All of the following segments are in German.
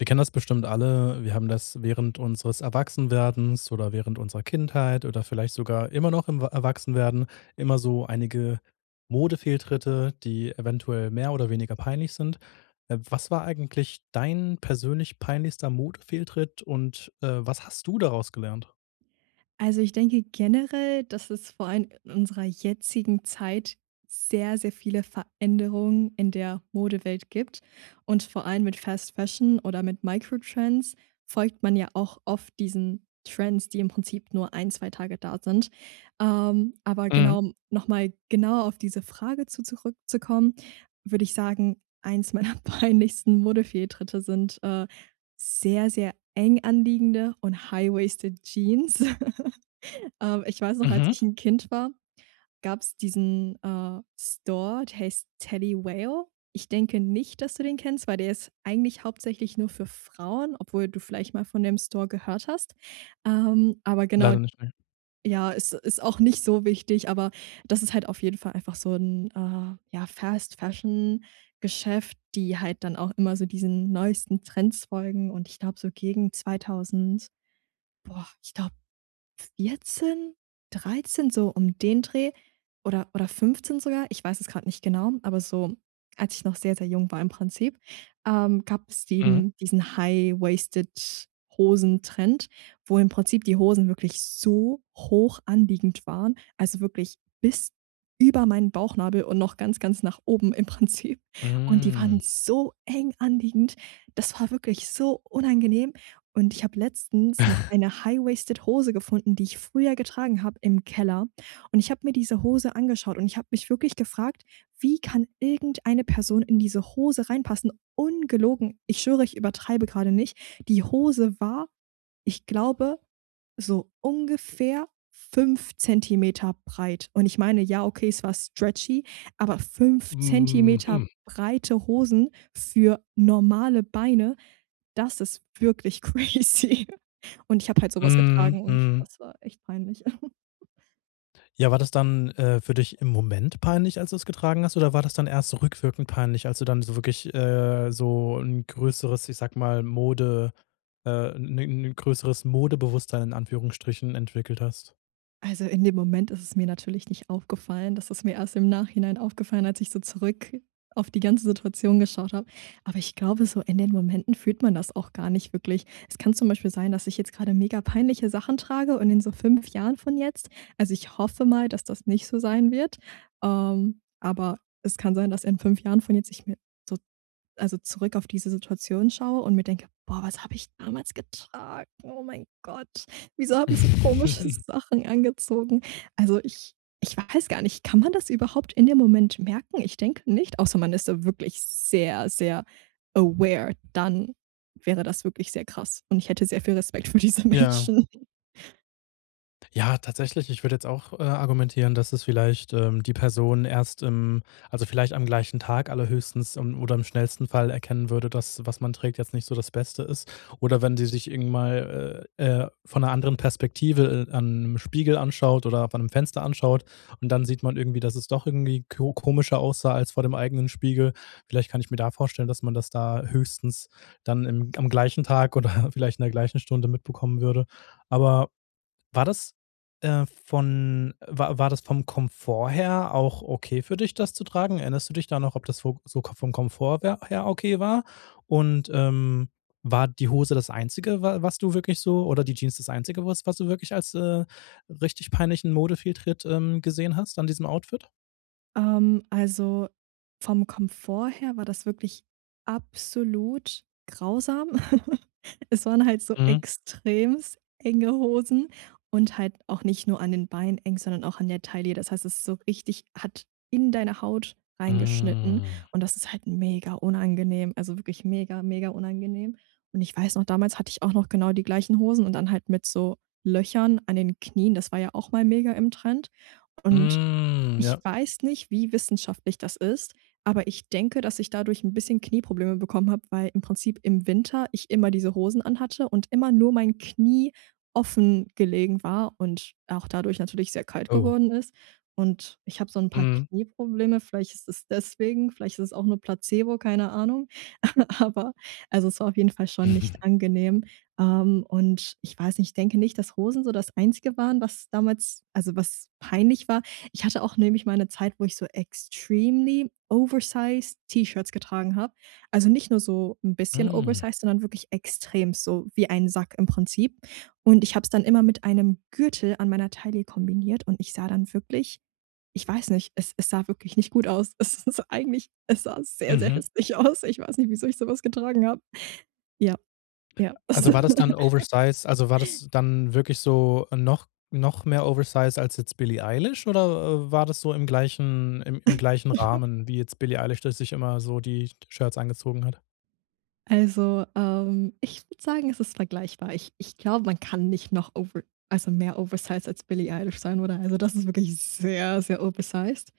Wir kennen das bestimmt alle. Wir haben das während unseres Erwachsenwerdens oder während unserer Kindheit oder vielleicht sogar immer noch im wa Erwachsenwerden immer so einige Modefehltritte, die eventuell mehr oder weniger peinlich sind. Äh, was war eigentlich dein persönlich peinlichster Modefehltritt? Und, äh, was hast du daraus gelernt? Also, ich denke generell, dass es vor allem in unserer jetzigen Zeit sehr, sehr viele Veränderungen in der Modewelt gibt und vor allem mit Fast Fashion oder mit Microtrends folgt man ja auch oft diesen Trends, die im Prinzip nur 1, 2 Tage da sind. Ähm, aber Mhm. genau, um noch mal genauer auf diese Frage zu zurückzukommen, würde ich sagen, eins meiner peinlichsten Modefehltritte sind, äh, sehr, sehr eng anliegende und high-waisted Jeans. Ähm, ich weiß noch, als Mhm. ich 'n Kind war, gab's diesen, äh, Store, der heißt Teddy Whale. Ich denke nicht, dass du den kennst, weil der ist eigentlich hauptsächlich nur für Frauen, obwohl du vielleicht mal von dem Store gehört hast. Ähm, aber genau Leider nicht, ne. ja, ist ist auch nicht so wichtig, aber das ist halt auf jeden Fall einfach so 'n, äh, ja, Fast Fashion Geschäft, die halt dann auch immer so diesen neuesten Trends folgen. Und ich glaube, so gegen 2.000 boah, ich glaube, 14, 13 so um den Dreh, oder oder 15 sogar? Ich weiß es grad nicht genau, aber so als ich noch sehr, sehr jung war im Prinzip, ähm, gab es Mhm. eben diesen high-waisted Hosen-Trend, wo im Prinzip die Hosen wirklich so hoch anliegend waren, also wirklich bis über meinen Bauchnabel und noch ganz, ganz nach oben im Prinzip. Und die waren Mhm. so eng anliegend. Das war wirklich so unangenehm. Und ich habe letztens noch eine high-waisted Hose gefunden, die ich früher getragen habe im Keller. Und, ich habe mir diese Hose angeschaut und ich habe mich wirklich gefragt, wie kann irgendeine Person in diese Hose reinpassen? Ungelogen. Ich schwöre, ich übertreibe grade nicht. Die Hose war, ich glaube, so ungefähr 5 cm breit. Und ich meine, ja, okay, es war stretchy, aber 5 cm Mhm. breite Hosen für normale Beine, das ist wirklich crazy. Und ich habe halt so was Mhm. getragen und Mhm. das war echt peinlich. Ja, war das dann, äh, für dich im Moment peinlich, als du es getragen hast? Oder war das dann erst so rückwirkend peinlich, als du dann so wirklich, äh, so 'n größeres, ich sage mal, Mode, äh 'ne 'ne größeres Modebewusstsein in Anführungsstrichen entwickelt hast? Also, in dem Moment ist es mir natürlich nicht aufgefallen. Das ist mir erst im Nachhinein aufgefallen, als ich so zurück auf die ganze Situation geschaut habe. Aber ich glaube so, in den Momenten fühlt man das auch gar nicht wirklich. Es kann zum Beispiel sein, dass ich jetzt gerade mega-peinliche Sachen trage und in so 5 Jahren von jetzt also, ich hoffe mal, dass das nicht so sein wird, ähm, aber es kann sein, dass in 5 Jahren von jetzt ich mir so also, zurück auf diese Situation schaue und mir denke: „Boah, was habe ich damals getragen? Oh mein Gott, wieso habe ich so komische Sachen angezogen?“ Also, ich ich weiß gar nicht, kann man das überhaupt in dem Moment merken? Ich denke nicht, außer man ist da wirklich sehr, sehr, aware, dann wäre das wirklich sehr krass und ich hätte sehr viel Respekt für diese Ja. Menschen. Ja, tatsächlich, ich würde jetzt auch, äh, argumentieren, dass es vielleicht, ähm, die Person erst im also, vielleicht am gleichen Tag allerhöchstens, ähm, oder im schnellsten Fall erkennen würde, dass, was man trägt, jetzt nicht so das Beste ist. Oder wenn sie sich irgend mal, äh, von 'ner anderen Perspektive, äh, an 'nem Spiegel anschaut oder an 'nem Fenster anschaut und dann sieht man irgendwie, dass es doch irgendwie ko komischer aussah als vor dem eigenen Spiegel. Vielleicht kann ich mir da vorstellen, dass man das da höchstens dann im am gleichen Tag oder vielleicht in der gleichen Stunde mitbekommen würde. Aber war das, äh, von war war das vom Komfort her auch okay für dich, das zu tragen? Erinnerst du dich da noch, ob das vo so Ko vom Komfort wer her okay war? Und, ähm, war die Hose das Einzige, wa was du wirklich so oder die Jeans das Einzige, was du wirklich als, äh, richtig peinlichen Modefehltritt, ähm, gesehen hast an diesem Outfit? Ähm, also vom Komfort her war das wirklich absolut grausam. Es waren halt so Mhm. extrem enge Hosen und halt auch nicht nur an den Beinen eng, sondern auch an der Taille. Das heißt, es ist so richtig hat in deine Haut reingeschnitten Mhm. und das ist halt mega unangenehm, also wirklich mega, mega unangenehm. Und, ich weiß noch, damals hatte ich auch noch genau die gleichen Hosen und dann halt mit so Löchern an den Knien. Das war ja auch mal mega im Trend. Und, Mhm, ich ja. weiß nicht, wie wissenschaftlich das ist, aber ich denke, dass ich dadurch 'n bisschen Knieprobleme bekommen habe, weil im Prinzip im Winter ich immer diese Hosen anhatte und immer nur mein Knie offen gelegen war und auch dadurch natürlich sehr kalt Oh. geworden ist. Und ich habe so 'n paar Mhm. Knieprobleme, vielleicht ist es deswegen, vielleicht ist es auch nur Placebo, keine Ahnung. Aber also, es war auf jeden Fall schon nicht angenehm. Ähm, und ich weiß nicht, ich denke nicht, dass Hosen so das Einzige waren, was damals also was peinlich war. Ich hatte auch nämlich mal 'ne Zeit, wo ich so extremely oversized T-Shirts getragen habe. Also, nicht nur so 'n bisschen Mhm. oversized, sondern wirklich extrem, so wie ein Sack im Prinzip. Und ich habe es dann immer mit einem Gürtel an meiner Taille kombiniert und ich sah dann wirklich ich weiß nicht, es es sah wirklich nicht gut aus. Es ist eigentlich es sah sehr, sehr Mhm. hässlich aus. Ich weiß nicht, wieso ich so was getragen habe. Ja, ja. [unintelligible] Also, war das dann oversize also, war das dann wirklich so noch noch mehr oversize als jetzt Billie Eilish oder war das so im gleichen im im gleichen Rahmen, wie jetzt Billie Eilish das sich immer so die Sh Shirts angezogen hat? Also, ähm, ich würde sagen, es ist vergleichbar. Ich ich glaube, man kann nicht noch over, also mehr oversized als Billie Eilish sein oder? Also, das ist wirklich sehr, sehr oversized,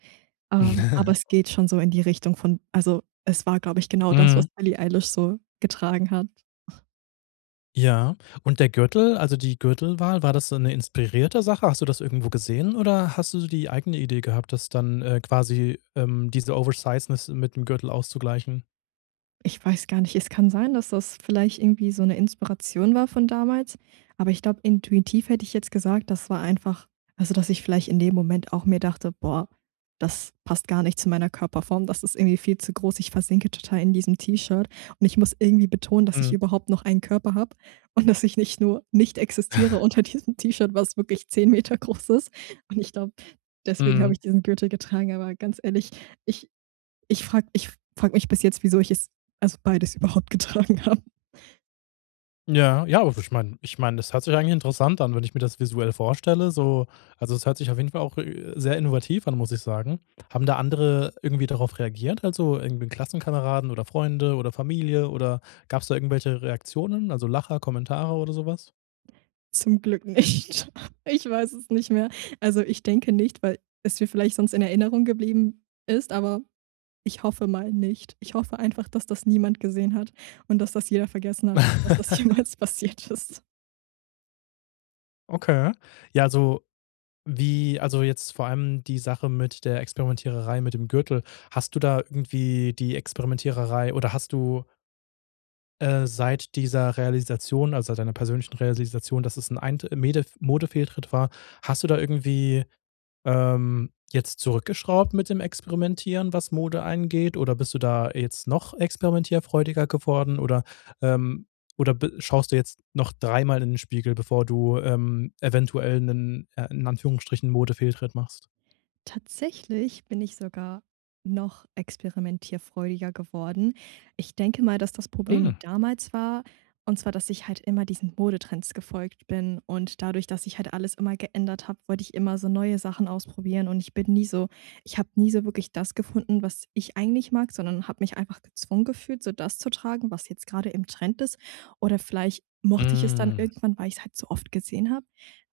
ähm, aber es geht schon so in die Richtung von also, es war, glaube ich, genau das, was Mhm. Billie Eilish so getragen hat. Ja. Und der Gürtel also die Gürtelwahl, war das so 'ne inspirierte Sache? Hast du das irgendwo gesehen oder hast du so die eigene Idee gehabt, das dann, äh, quasi, ähm, diese Oversizeness mit 'nem Gürtel auszugleichen? Ich weiß gar nicht, es kann sein, dass das vielleicht irgendwie so 'ne Inspiration war von damals, aber ich glaube, intuitiv hätte ich jetzt gesagt, das war einfach also, dass ich vielleicht in dem Moment auch mir dachte: „Boah, das passt gar nicht zu meiner Körperform. Das ist irgendwie viel zu groß. Ich versinke total in diesem T-Shirt und ich muss irgendwie betonen, dass ich Mhm. überhaupt noch einen Körper habe und dass ich nicht nur nicht existiere unter diesem T-Shirt, was wirklich 10 Meter groß ist.“ Und ich glaube, deswegen habe Mhm. ich diesen Gürtel getragen, aber ganz ehrlich, ich ich frage ich frage mich bis jetzt, wieso ich es also beides überhaupt getragen habe. Ja, ja, also, ich meine ich meine, das hört sich eigentlich interessant an, wenn ich mir das visuell vorstelle, so. Also, es hört sich auf jeden Fall auch, äh, sehr innovativ an, muss ich sagen. Haben da andere irgendwie darauf reagiert, also, irgendwie Klassenkameraden oder Freunde oder Familie oder gab es da irgendwelche Reaktionen, also, Lacher, Kommentare oder so was? Zum Glück nicht. Ich weiß es nicht mehr. Also, ich denke nicht, weil es mir vielleicht sonst in Erinnerung geblieben ist, aber ich hoffe mal nicht. Ich hoffe einfach, dass das niemand gesehen hat und dass das jeder vergessen hat, dass das jemals passiert ist. Okay. Ja, so wie also, jetzt vor allem die Sache mit der Experimentiererei mit dem Gürtel. Hast du da irgendwie die Experimentiererei oder hast du äh, seit dieser Realisation, also, seit deiner persönlichen Realisation, dass es 'n ein t Medef Modefehltritt war, hast du da irgendwie, ähm, jetzt zurückgeschraubt mit dem Experimentieren, was Mode angeht? Oder bist du da jetzt noch experimentierfreudiger geworden? Oder, ähm, oder be schaust du jetzt noch 3-mal in den Spiegel, bevor du, ähm, eventuell 'nen, äh, in Anführungsstrichen Modefehltritt machst? Tatsächlich bin ich sogar noch experimentierfreudiger geworden. Ich denke mal, dass das Problem Hm. damals war und zwar, dass ich halt immer diesen Modetrends gefolgt bin und dadurch, dass ich halt alles immer geändert habe, wollte ich immer so neue Sachen ausprobieren und ich bin nie so ich habe nie so wirklich das gefunden, was ich eigentlich mag, sondern habe mich einfach gezwungen gefühlt, so das zu tragen, was jetzt gerade im Trend ist. Oder vielleicht mochte ich es dann Hm. irgendwann, weil ich es halt so oft gesehen habe.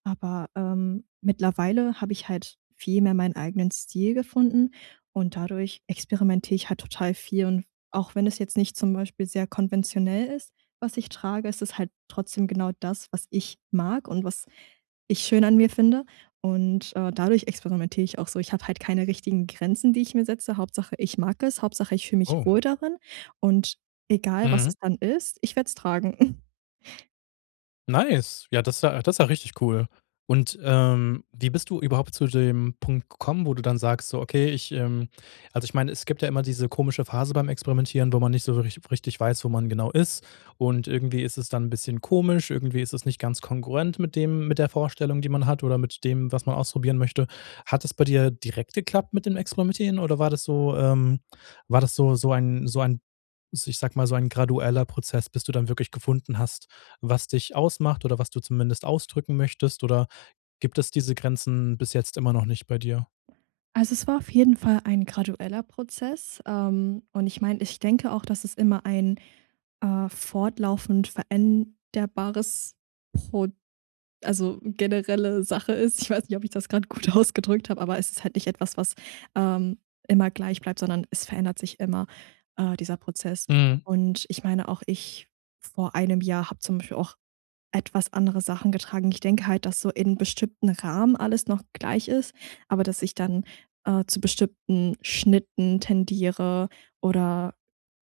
Aber, ähm, mittlerweile habe ich halt viel mehr meinen eigenen Stil gefunden und dadurch experimentiere ich halt total viel. Und auch wenn es jetzt nicht zum Beispiel sehr konventionell ist, was ich trage, ist es halt trotzdem genau das, was ich mag und was ich schön an mir finde. Und, äh, dadurch experimentiere ich auch so, ich hab halt keine richtigen Grenzen, die ich mir setze. Hauptsache, ich mag es. Hauptsache, ich fühle mich Oh. wohl darin und egal, was es Mhm. dann ist, ich werde es tragen. Nice. Ja, das ja das ist ja richtig cool. Und, ähm, wie bist du überhaupt zu dem Punkt gekommen, wo du dann sagst, so: „Okay, ich, ähm“ also, ich meine, es gibt ja immer diese komische Phase beim Experimentieren, wo man nicht so wirklich richtig weiß, wo man genau ist. Und irgendwie ist es dann 'n bisschen komisch, irgendwie ist es nicht ganz kongruent mit dem mit der Vorstellung, die man hat oder mit dem, was man ausprobieren möchte. Hat es bei dir direkt geklappt mit dem Experimentieren oder war das so, ähm war das so so ein so ein, s ich sag mal, so ein gradueller Prozess, bis du dann wirklich gefunden hast, was dich ausmacht oder was du zumindest ausdrücken möchtest? Oder gibt es diese Grenzen bis jetzt immer noch nicht bei dir? Also, es war auf jeden Fall ein gradueller Prozess, ähm, und ich meine ich denke auch, dass es immer ein, äh, fortlaufend veränderbares Prod also, generelle Sache ist. Ich weiß nicht, ob ich das grade gut ausgedrückt habe, aber es ist halt nicht etwas, was, ähm, immer gleich bleibt, sondern es verändert sich immer, äh, dieser Prozess. Mhm. Und, ich meine auch, ich vor 1 Jahr habe zum Beispiel auch etwas andere Sachen getragen. Ich denke halt, dass so in bestimmten Rahmen alles noch gleich ist, aber dass ich dann, äh, zu bestimmten Schnitten tendiere oder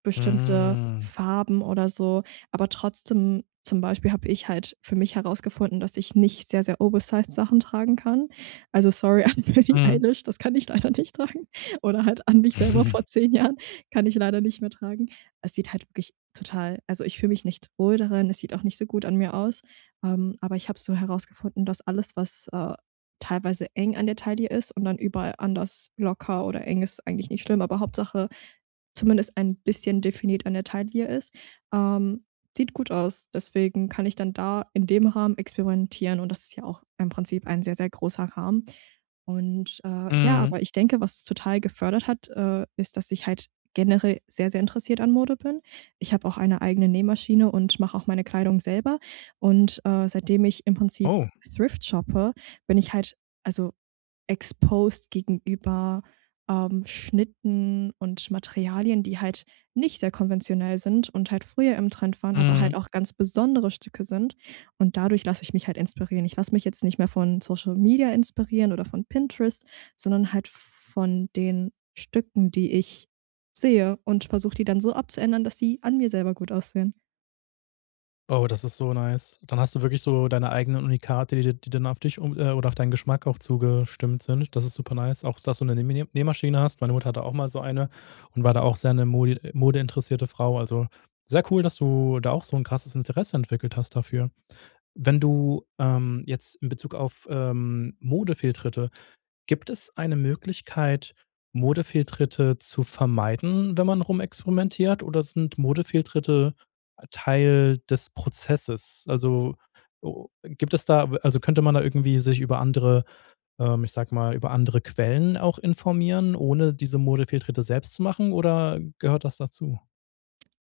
bestimmte Hm. Farben oder so. Aber trotzdem zum Beispiel habe ich halt für mich herausgefunden, dass ich nicht sehr, sehr oversized Sachen tragen kann. Also, sorry an Billy Mhm. Eilish, das kann ich leider nicht tragen oder halt an mich selber vor 10 Jahren. Kann ich leider nicht mehr tragen. Es sieht halt wirklich total also, ich fühle mich nicht wohl darin, es sieht auch nicht so gut an mir aus, ähm, aber ich habe so herausgefunden, dass alles, was, äh, teilweise eng an der Taille ist und dann überall anders locker oder eng ist, eigentlich nicht schlimm, aber Hauptsache, zumindest ein bisschen definiert an der Taille ist. Ähm, sieht gut aus, deswegen kann ich dann da in dem Rahmen experimentieren und das ist ja auch im Prinzip ein sehr, sehr großer Rahmen. Und, äh, ja, Mhm. aber ich denke, was es total gefördert hat, äh, ist, dass ich halt generell sehr, sehr interessiert an Mode bin. Ich habe auch eine eigene Nähmaschine und mache auch meine Kleidung selber und, äh, seitdem ich im Prinzip Oh. thrift shoppe, bin ich halt also, exposed gegenüber, ähm, Schnitten und Materialien, die halt nicht sehr konventionell sind und halt früher im Trend waren, aber halt Mhm. auch ganz besondere Stücke sind. Und dadurch lasse ich mich halt inspirieren. Ich lasse mich jetzt nicht mehr von Social Media inspirieren oder von Pinterest, sondern halt v von den Stücken, die ich sehe und versuche die dann so abzuändern, dass sie an mir selber gut aussehen. Oh, das ist so nice. Dann hast du wirklich so deine eigenen Unikate, die dir die dann auf dich oder, äh, auf deinen Geschmack auch zugestimmt sind. Das ist super nice. Auch, dass du 'ne Nähmine Nähmaschine hast, meine Mutter hatte auch mal so eine und war da auch sehr 'ne modi äh, modeinteressierte Frau. Also, sehr cool, dass du da auch so 'n krasses Interesse entwickelt hast dafür. Wenn du ähm, jetzt in Bezug auf, ähm, Modefehltritte, gibt es eine Möglichkeit, Modefehltritte zu vermeiden, wenn man rumexperimentiert oder sind Modefehlritte Teil des Prozesses? Also, o gibt es da w also könnte man da irgendwie sich über andere, ähm ich sage mal, über andere Quellen auch informieren, ohne diese Modefehltritte selbst zu machen? Oder gehört das dazu?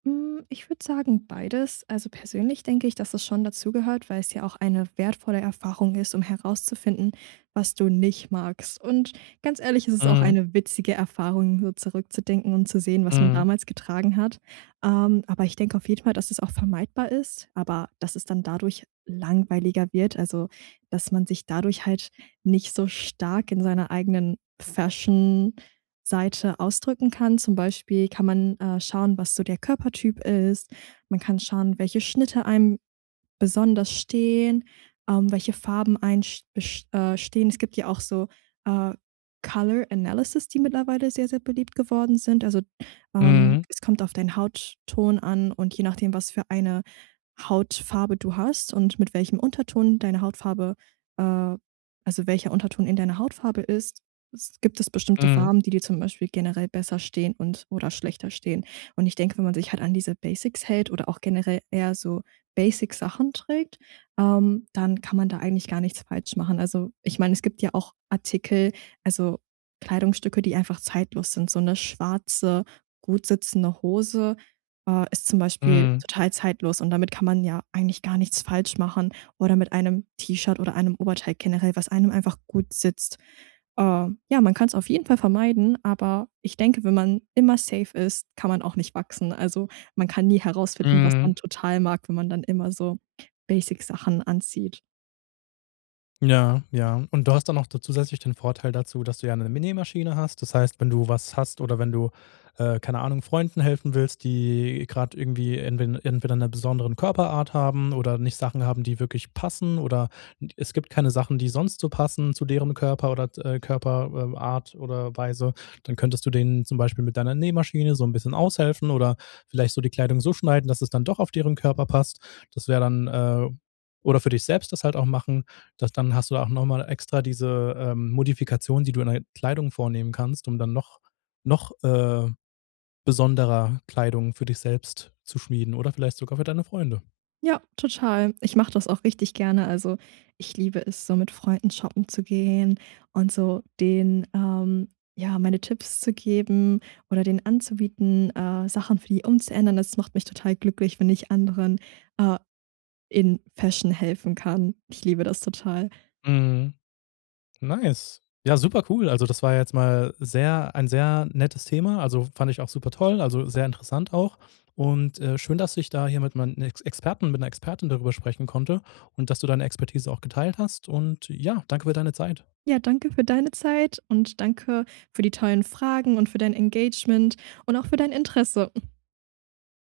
Hm, ich würde sagen, beides. Also, persönlich denke ich, dass es schon dazugehört, weil es ja auch eine wertvolle Erfahrung ist, um herauszufinden, was du nicht magst. Und, ganz ehrlich, es ist auch Mhm. eine witzige Erfahrung, so zurückzudenken und zu sehen, was man Mhm. damals getragen hat. Ähm, aber ich denke auf jeden Fall, dass es auch vermeidbar ist, aber dass es dann dadurch langweiliger wird, also dass man sich dadurch halt nicht so stark in seiner eigenen Fashion-Seite ausdrücken kann. Zum Beispiel kann man, äh, schauen, was so der Körpertyp ist. Man kann schauen, welche Schnitte einem besonders stehen, ähm, welche Farben einen st best äh, stehen. Es gibt ja auch so, äh, Color Analysis, die mittlerweile sehr, sehr beliebt geworden sind. Also, ähm, Mhm. es kommt auf deinen Hautton an und je nachdem, was für eine Hautfarbe du hast und mit welchem Unterton deine Hautfarbe äh, also welcher Unterton in deiner Hautfarbe ist, s gibt es bestimmte Mhm. Farben, die dir zum Beispiel generell besser stehen und oder schlechter stehen. Und ich denke, wenn man sich halt an diese Basics hält oder auch generell eher so Basic Sachen trägt, ähm, dann kann man da eigentlich gar nichts falsch machen. Also, ich meine, es gibt ja auch Artikel, also Kleidungsstücke, die einfach zeitlos sind. So 'ne schwarze, gut sitzende Hose, äh, ist zum Beispiel Mhm. total zeitlos und damit kann man ja eigentlich gar nichts falsch machen oder mit einem T-Shirt oder einem Oberteil generell, was einem einfach gut sitzt. Äh, ja, man kann's auf jeden Fall vermeiden, aber ich denke, wenn man immer safe ist, kann man auch nicht wachsen. Also, man kann nie herausfinden, was man Mhm. total mag, wenn man dann immer so Basic Sachen anzieht. Ja, ja. Und du hast dann auch da zusätzlich den Vorteil dazu, dass du ja 'ne M Nähmaschine hast. Das heißt, wenn du was hast oder wenn du, äh, keine Ahnung, Freunden helfen willst, die grade irgendwie entwe entweder 'ne besonderen Körperart haben oder nicht Sachen haben, die wirklich passen oder d es gibt keine Sachen, die sonst so passen zu derem Körper oder, äh, Körper äh, Art oder Weise, dann könntest du denen zum Beispiel mit deiner Nähmaschine so 'n bisschen aushelfen oder vielleicht so die Kleidung so schneiden, dass es dann doch auf deren Körper passt. Das wäre dann, äh oder für dich selbst das halt auch machen. Das dann hast du auch noch mal extra diese, ähm, Modifikation, die du in der Kleidung vornehmen kannst, um dann noch noch, äh, besonderer Kleidung für dich selbst zu schmieden oder vielleicht sogar für deine Freunde. Ja, total. Ich mache das auch richtig gerne. Also, ich liebe es, so mit Freunden shoppen zu gehen und so denen, ähm, ja, meine Tipps zu geben oder denen anzubieten, äh, Sachen für die umzuändern. Das macht mich total glücklich, wenn ich anderen, äh, in Fashion helfen kann. Ich liebe das total. Mhm. Nice. Ja, super cool. Also, das war ja jetzt mal sehr ein sehr nettes Thema, also, fand ich auch supertoll, also, sehr interessant auch. Und, äh, schön, dass ich da hier mit mein Ex Experten mit 'ner Expertin darüber sprechen konnte und dass du deine Expertise auch geteilt hast. Und ja, danke für deine Zeit. Ja, danke für deine Zeit und danke für die tollen Fragen und für dein Engagement und auch für dein Interesse.